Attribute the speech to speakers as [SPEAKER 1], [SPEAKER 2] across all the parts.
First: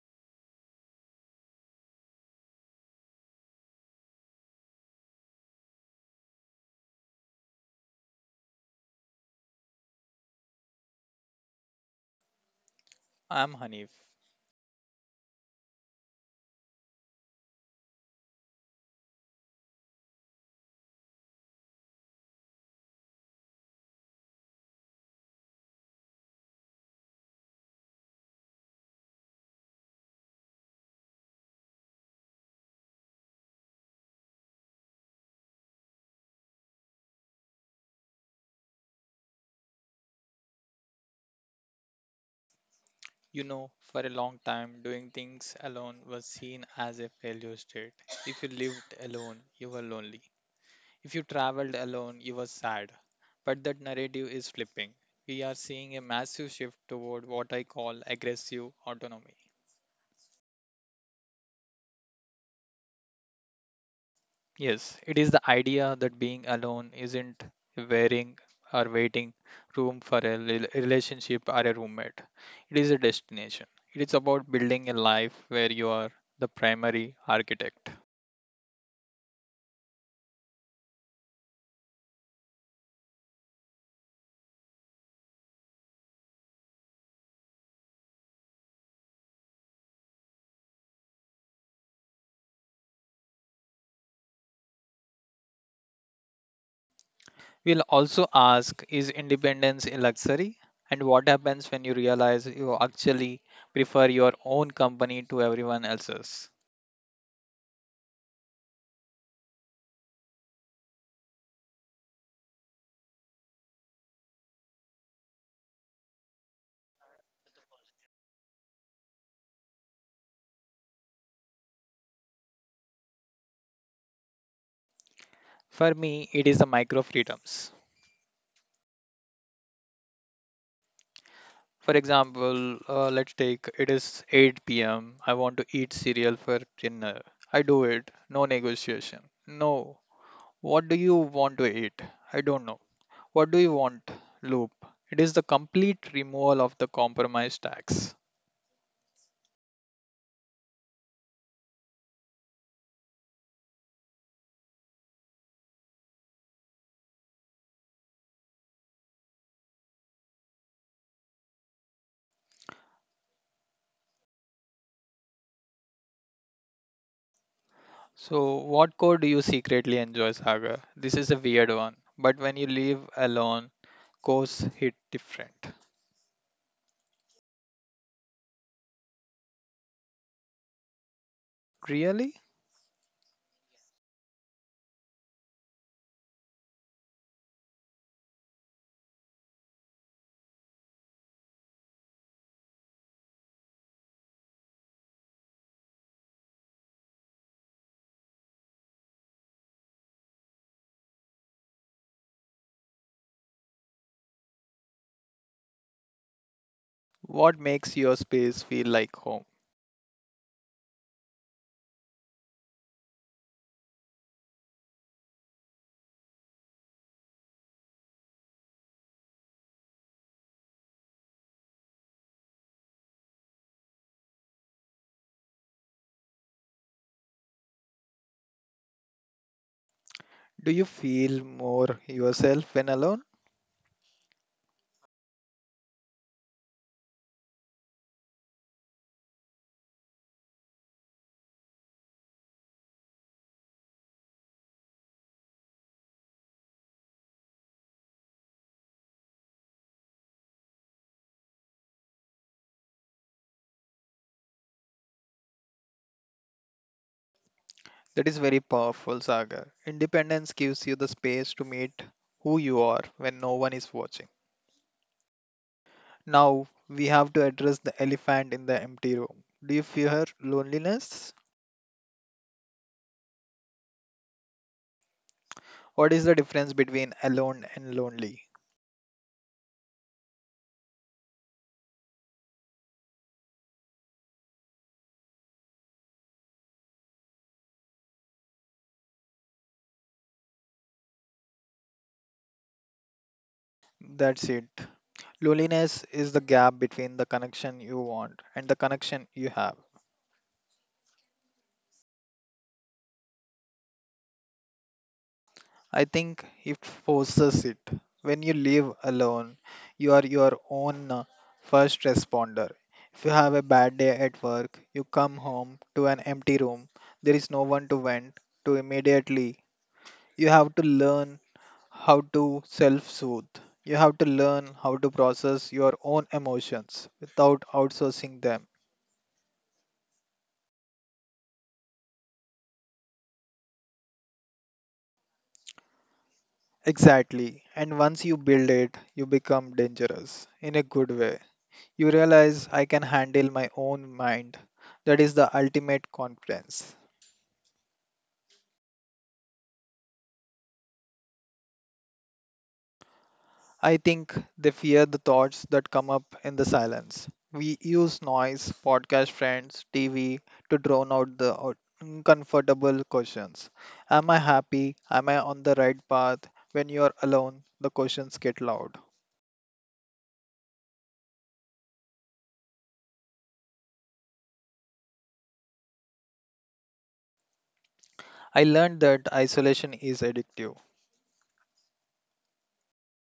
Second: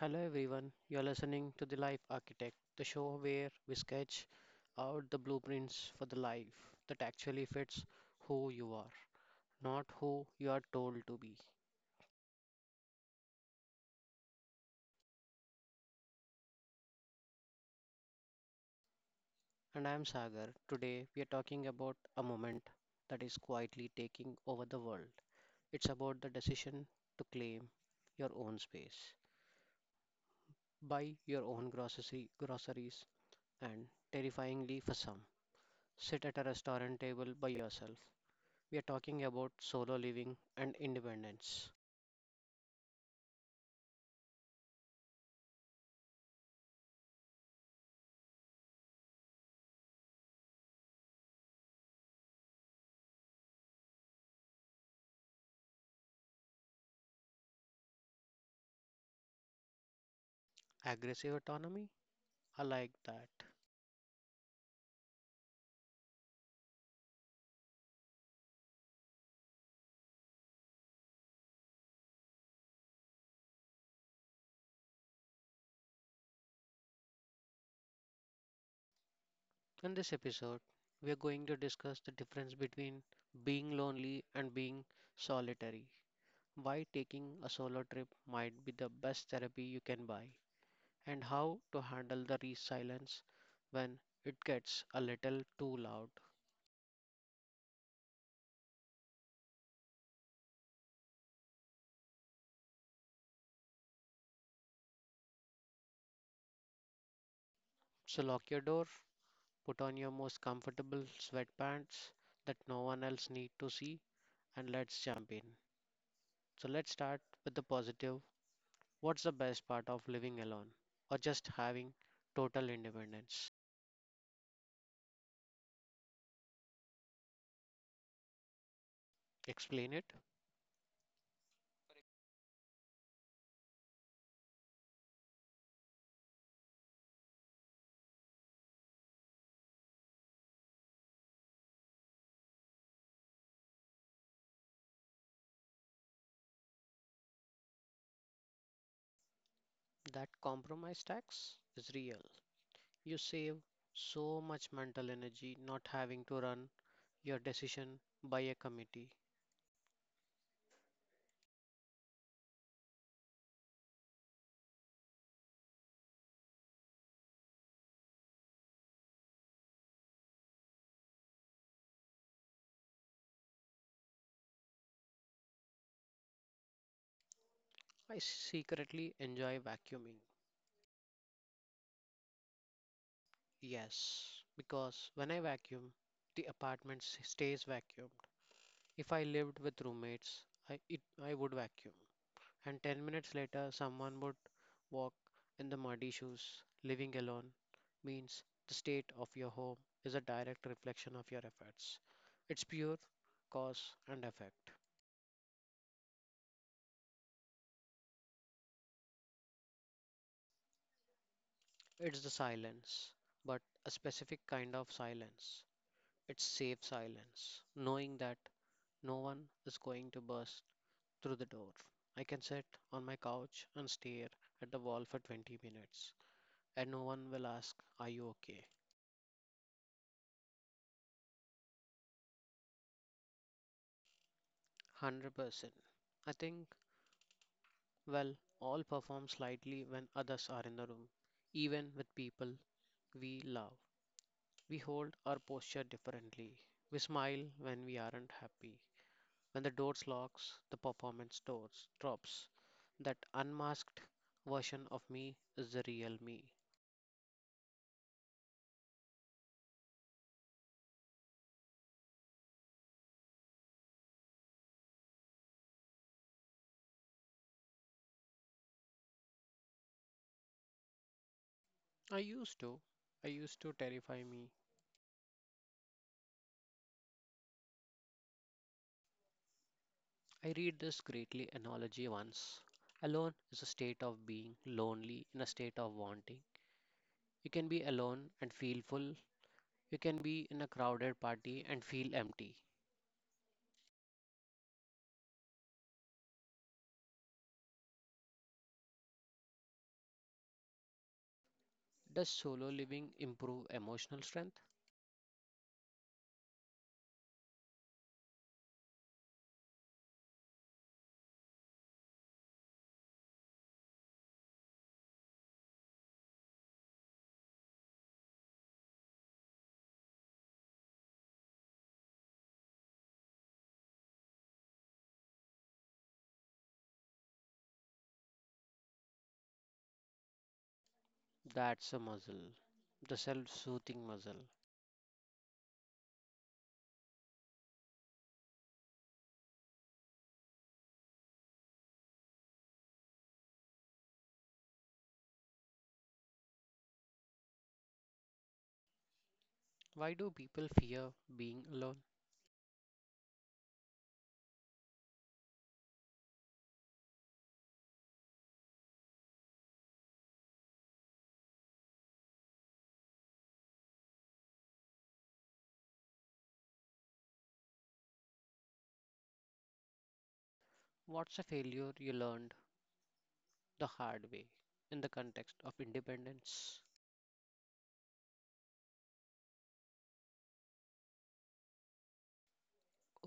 [SPEAKER 1] Hello everyone, you're listening to The Life Architect, the show where we sketch out the blueprints for the life that actually fits who you are, not who you are told to be.
[SPEAKER 2] I'm Hanif.
[SPEAKER 1] And I'm Sagar. Today we are talking about a moment that is quietly taking over the world. It's about the decision to claim your own space, buy your own groceries, and terrifyingly for some, sit at a restaurant table by yourself. We are talking about solo living and independence.
[SPEAKER 2] For a long time, doing things alone was seen as a failure state. If you lived alone, you were lonely. If you traveled alone, you were sad. But that narrative is flipping. We are seeing a massive shift toward what I call aggressive autonomy.
[SPEAKER 1] Aggressive autonomy? I like that.
[SPEAKER 2] Yes, it is the idea that being alone isn't wearing or waiting room for a relationship or a roommate. It is a destination. It is about building a life where you are the primary architect.
[SPEAKER 1] In this episode, we are going to discuss the difference between being lonely and being solitary, why taking a solo trip might be the best therapy you can buy, and how to handle the re silence when it gets a little too loud.
[SPEAKER 2] We'll also ask, is independence a luxury? And what happens when you realize you actually prefer your own company to everyone else's?
[SPEAKER 1] So lock your door, put on your most comfortable sweatpants that no one else need to see, and let's jump in. So let's start with the positive. What's the best part of living alone or just having total independence?
[SPEAKER 2] For me, it is the micro freedoms.
[SPEAKER 1] Explain it.
[SPEAKER 2] For example, let's take it is 8 p.m. I want to eat cereal for dinner. I do it. No negotiation. No. What do you want to eat? I don't know. What do you want? Loop. It is the complete removal of the compromise tax.
[SPEAKER 1] That compromise tax is real. You save so much mental energy not having to run your decision by a committee.
[SPEAKER 2] So, what code do you secretly enjoy, Sagar? This is a weird one. But when you leave alone, codes hit different.
[SPEAKER 1] I secretly enjoy vacuuming.
[SPEAKER 2] Really?
[SPEAKER 1] Yes, because when I vacuum, the stays vacuumed. If I lived with roommates, I would vacuum and 10 minutes later someone would walk in the muddy shoes. Living alone means the state of your home is a direct reflection of your efforts. It's pure cause and effect.
[SPEAKER 2] What makes your space feel like home?
[SPEAKER 1] It's the silence, but a specific kind of silence. It's safe silence, knowing that no one is going to burst through the door. I can sit on my couch and stare at the wall for 20 minutes, and no one will ask, are you okay?
[SPEAKER 2] Do you feel more yourself when alone?
[SPEAKER 1] 100%. I think Well, all perform slightly when others are in the room. Even with people we love, we hold our posture differently. We smile when we aren't happy. When the doors locks, the performance doors drops. That unmasked version of me is the real me.
[SPEAKER 2] That is very powerful, Sagar. Independence gives you the space to meet who you are when no one is watching. Now, we have to address the elephant in the empty room. Do you fear loneliness?
[SPEAKER 1] I used to. I used to terrify me.
[SPEAKER 2] What is the difference between alone and lonely?
[SPEAKER 1] I read this greatly analogy once. Alone is a state of being, lonely in a state of wanting. You can be alone and feel full. You can be in a crowded party and feel empty.
[SPEAKER 2] That's it. Loneliness is the gap between the connection you want and the connection you have.
[SPEAKER 1] Does solo living improve emotional strength?
[SPEAKER 2] I think it forces it. When you live alone, you are your own first responder. If you have a bad day at work, you come home to an empty room. There is no one to vent to immediately. You have to learn how to self soothe. You have to learn how to process your own emotions without outsourcing them.
[SPEAKER 1] That's a muscle, the self soothing muscle.
[SPEAKER 2] Exactly. And once you build it, you become dangerous in a good way. You realize I can handle my own mind. That is the ultimate confidence.
[SPEAKER 1] Why do people fear being alone?
[SPEAKER 2] I think they fear the thoughts that come up in the silence. We use noise, podcast friends, TV to drown out the uncomfortable questions. Am I happy? Am I on the right path? When you are alone, the questions get loud.
[SPEAKER 1] What's a failure you learned the hard way in the context of independence?
[SPEAKER 2] I learned that isolation is addictive.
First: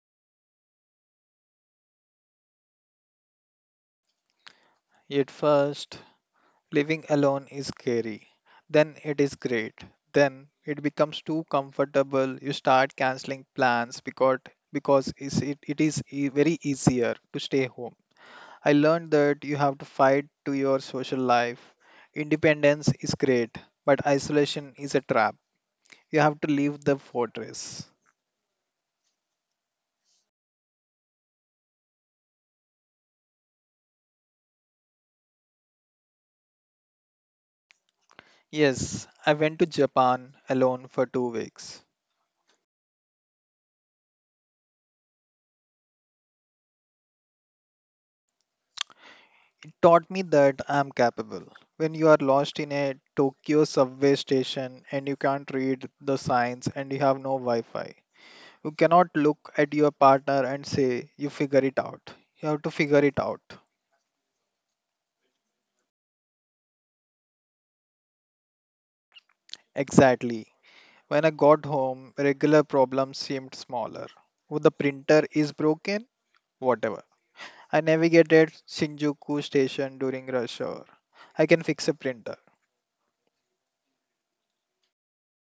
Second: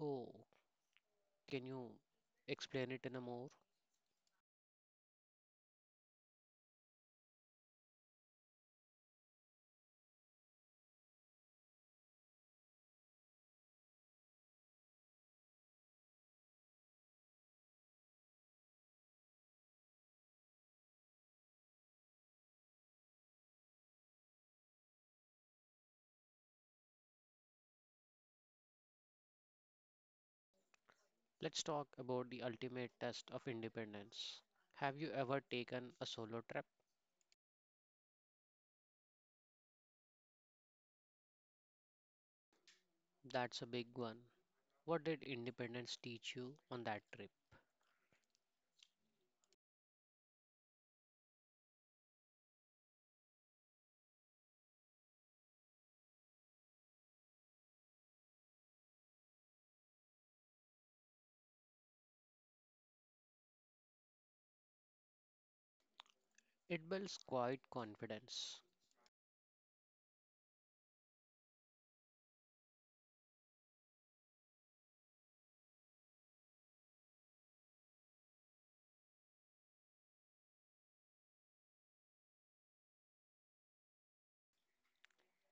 [SPEAKER 1] Oh, can you explain it in a more?
[SPEAKER 2] At first, living alone is scary. Then it is great. Then it becomes too comfortable. You start canceling plans because is it, it is e- very easier to stay home. I learned that you have to fight to your social life. Independence is great, but isolation is a trap. You have to leave the fortress.
[SPEAKER 1] Let's talk about the ultimate test of independence. Have you ever taken a solo trip?
[SPEAKER 2] Yes, I went to Japan alone for 2 weeks.
[SPEAKER 1] That's a big one. What did independence teach you on that trip?
[SPEAKER 2] Taught me that I'm capable. When you are lost in a Tokyo subway station and you can't read the signs and you have no Wi Fi, you cannot look at your partner and say, you figure it out. You have to figure it out.
[SPEAKER 1] It builds quiet confidence.
[SPEAKER 2] Exactly. When I got home, regular problems seemed smaller. Oh, the printer is broken? Whatever. I navigated Shinjuku station during rush hour. I can fix a printer.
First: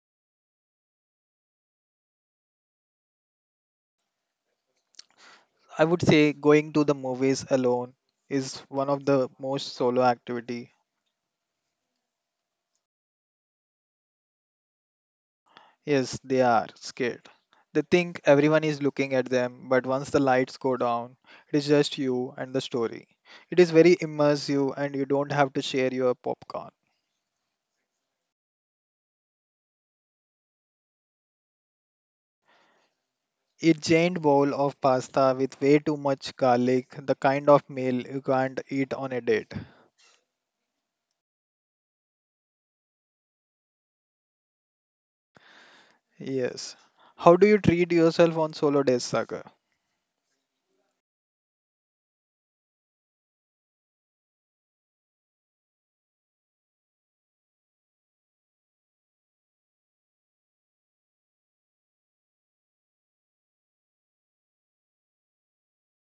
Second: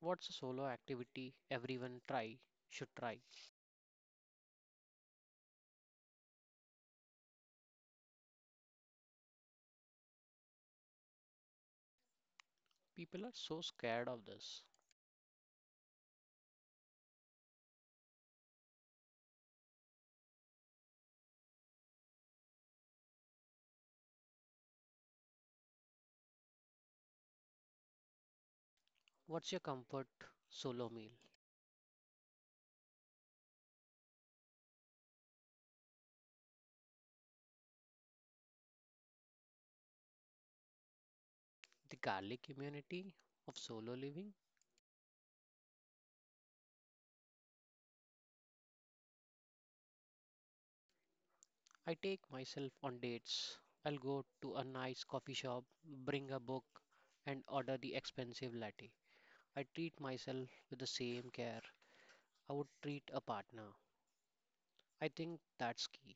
[SPEAKER 1] What's a solo activity everyone try should try?
[SPEAKER 2] I would say going to the movies alone is one of the most solo activity.
[SPEAKER 1] People are so scared of this.
[SPEAKER 2] Yes, they are scared. They think everyone is looking at them, but once the lights go down, it is just you and the story. It is very immersive and you don't have to share your popcorn.
[SPEAKER 1] What's your comfort solo meal?
[SPEAKER 2] A giant bowl of pasta with way too much garlic, the kind of meal you can't eat on a date.
[SPEAKER 1] The garlic immunity of solo living?
[SPEAKER 2] Yes. How do you treat yourself on solo days, Sagar?
[SPEAKER 1] I take myself on dates. I'll go to a nice coffee shop, bring a book, and order the expensive latte. I treat myself with the same care I would treat a partner. I think that's key.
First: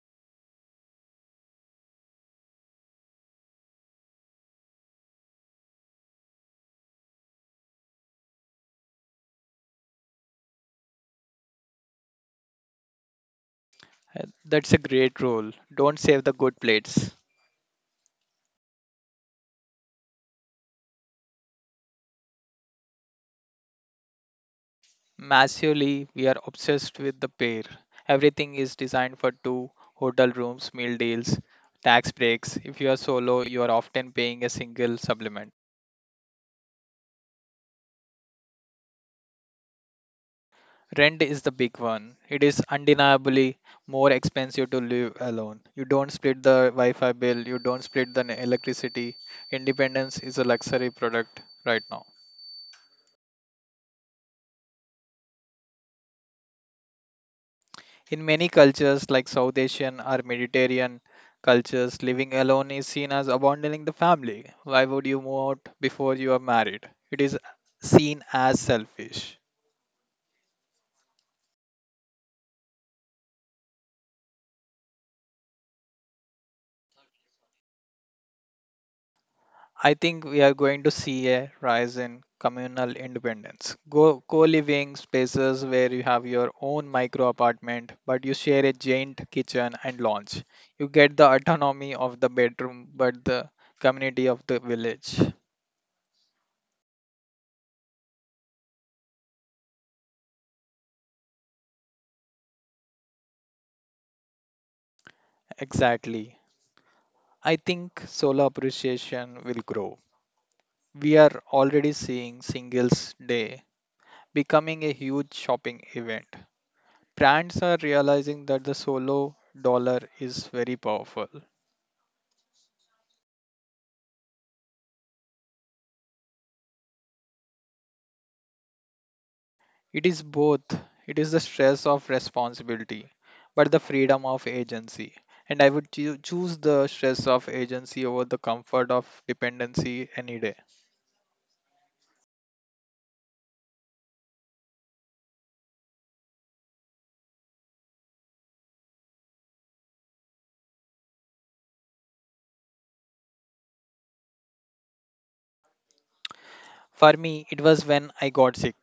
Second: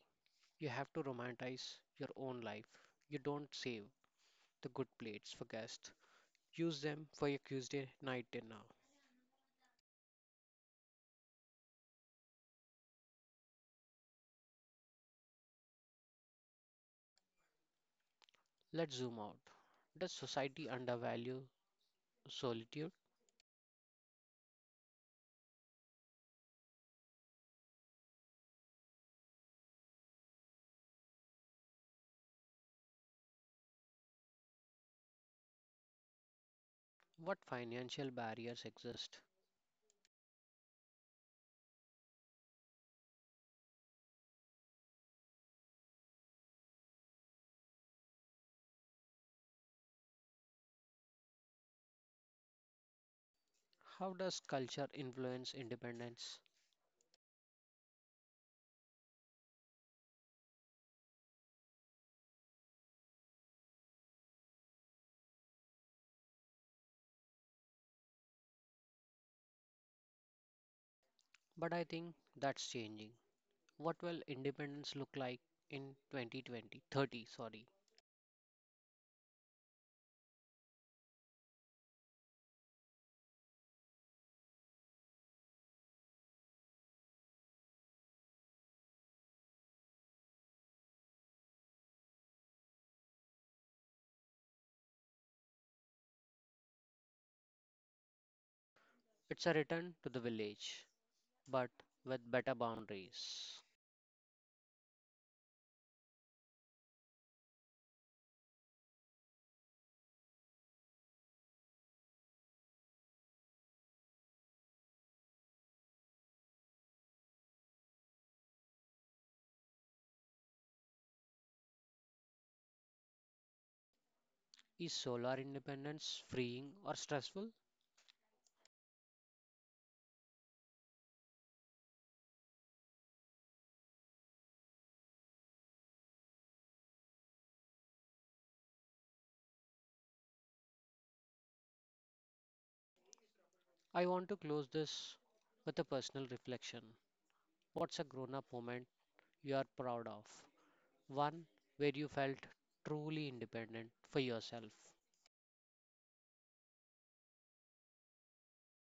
[SPEAKER 1] You have to romanticize your own life. You don't save the good plates for guests. Use them for your Tuesday night dinner.
[SPEAKER 2] That's a great rule. Don't save the good plates.
[SPEAKER 1] Let's zoom out. Does society undervalue solitude?
[SPEAKER 2] Massively, we are obsessed with the pair. Everything is designed for two hotel rooms, meal deals, tax breaks. If you are solo, you are often paying a single supplement.
[SPEAKER 1] What financial barriers exist?
[SPEAKER 2] Rent is the big one. It is undeniably more expensive to live alone. You don't split the Wi Fi bill, you don't split the electricity. Independence is a luxury product right now.
[SPEAKER 1] How does culture influence independence?
[SPEAKER 2] In many cultures, like South Asian or Mediterranean cultures, living alone is seen as abandoning the family. Why would you move out before you are married? It is seen as selfish.
[SPEAKER 1] But I think that's changing. What will independence look like in 2020, 30, sorry?
[SPEAKER 2] I think we are going to see a rise in communal independence. Go co-living spaces where you have your own micro apartment, but you share a joint kitchen and lounge. You get the autonomy of the bedroom, but the community of the village.
[SPEAKER 1] It's a return to the village, but with better boundaries.
[SPEAKER 2] Exactly. I think solar appreciation will grow. We are already seeing Singles Day becoming a huge shopping event. Brands are realizing that the solo dollar is very powerful.
[SPEAKER 1] Is solar independence freeing or stressful?
[SPEAKER 2] It is both, it is the stress of responsibility, but the freedom of agency. And I would choose the stress of agency over the comfort of dependency any day.
[SPEAKER 1] I want to close this with a personal reflection. What's a grown up moment you are proud of? One where you felt truly independent for yourself.
[SPEAKER 2] For me, it was when I got sick.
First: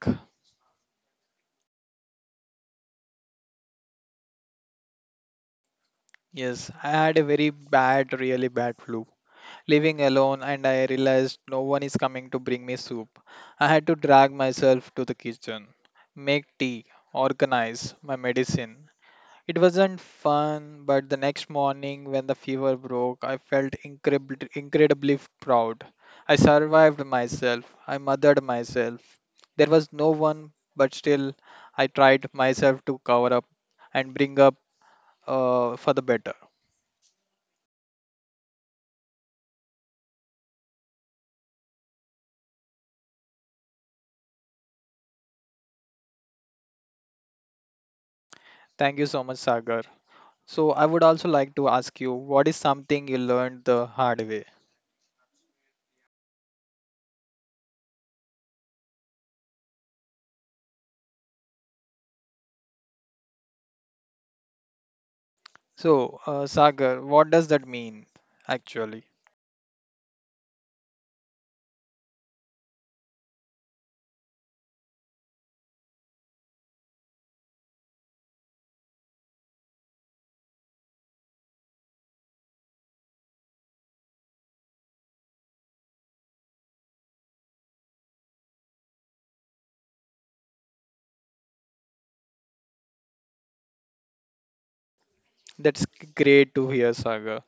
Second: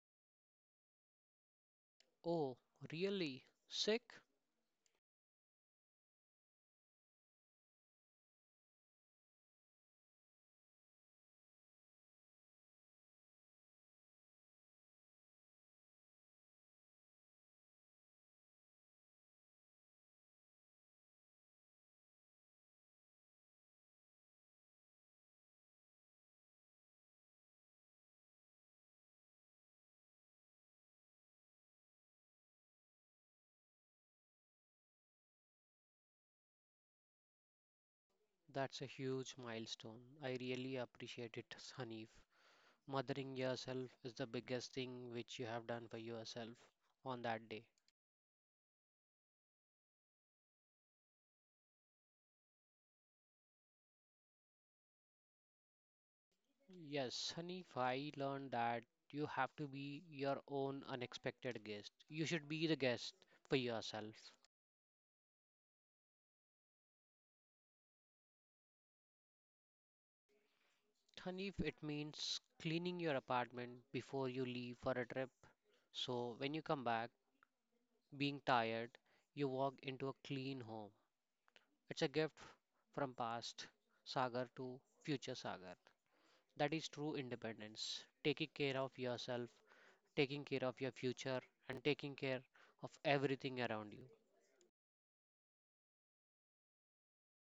[SPEAKER 1] Oh, really? Sick?
[SPEAKER 2] Yes, I had a really bad flu living alone, and I realized no one is coming to bring me soup. I had to drag myself to the kitchen, make tea, organize my medicine. It wasn't fun, but the next morning when the fever broke, I felt incredibly proud. I survived myself, I mothered myself. There was no one, but still, I tried myself to cover up and bring up, for the better.
[SPEAKER 1] That's a huge milestone. I really appreciate it, Hanif. Mothering yourself is the biggest thing which you have done for yourself on that day.
[SPEAKER 2] Thank you so much, Sagar. So I would also like to ask you, what is something you learned the hard way?
[SPEAKER 1] Yes, Hanif, I learned that you have to be your own unexpected guest. You should be the guest for yourself.
[SPEAKER 2] So, Sagar, what does that mean actually?
[SPEAKER 1] Hanif, it means cleaning your apartment before you leave for a trip. So when you come back, being tired, you walk into a clean home. It's a gift from past Sagar to future Sagar. That is true independence. Taking care of yourself, taking care of your future, and taking care of everything around you.
[SPEAKER 2] That's great to hear, Sagar.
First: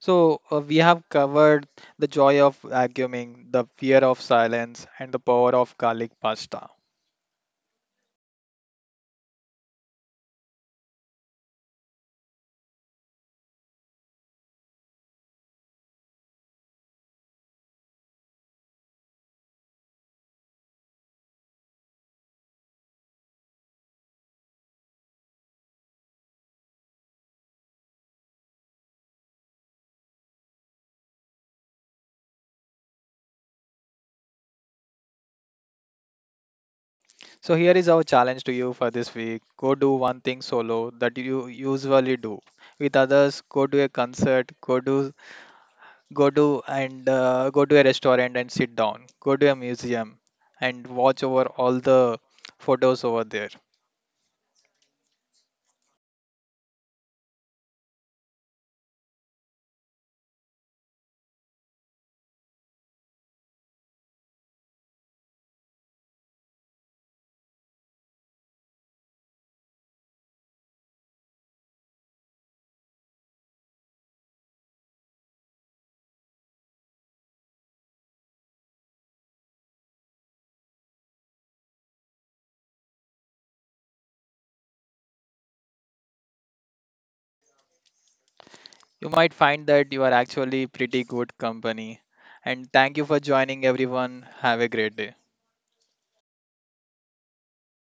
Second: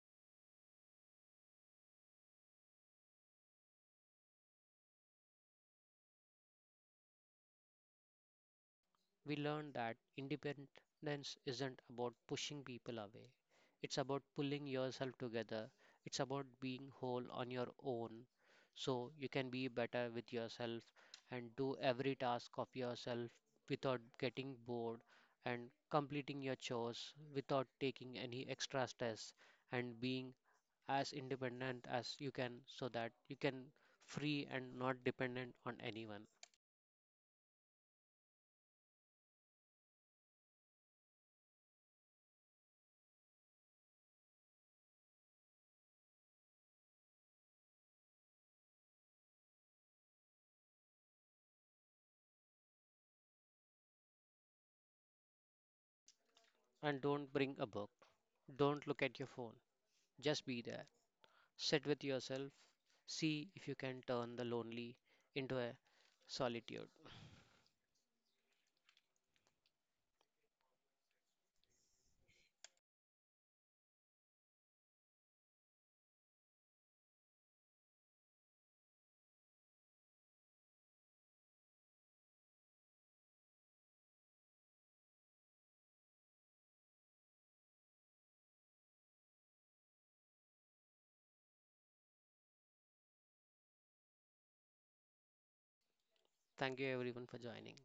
[SPEAKER 2] So, we have covered the joy of vacuuming, the fear of silence, and the power of garlic pasta.
[SPEAKER 1] We learn that independence isn't about pushing people away. It's about pulling yourself together. It's about being whole on your own so you can be better with yourself and do every task of yourself without getting bored and completing your chores without taking any extra stress and being as independent as you can so that you can free and not dependent on anyone.
[SPEAKER 2] So, here is our challenge to you for this week. Go do one thing solo that you usually do with others. Go to a concert, go to and go to a restaurant and sit down, go to a museum and watch over all the photos over there.
[SPEAKER 1] And don't bring a book, don't look at your phone. Just be there. Sit with yourself. See if you can turn the lonely into a solitude.
[SPEAKER 2] You might find that you are actually pretty good company. And thank you for joining. Everyone have a great day.
[SPEAKER 1] Thank you everyone for joining.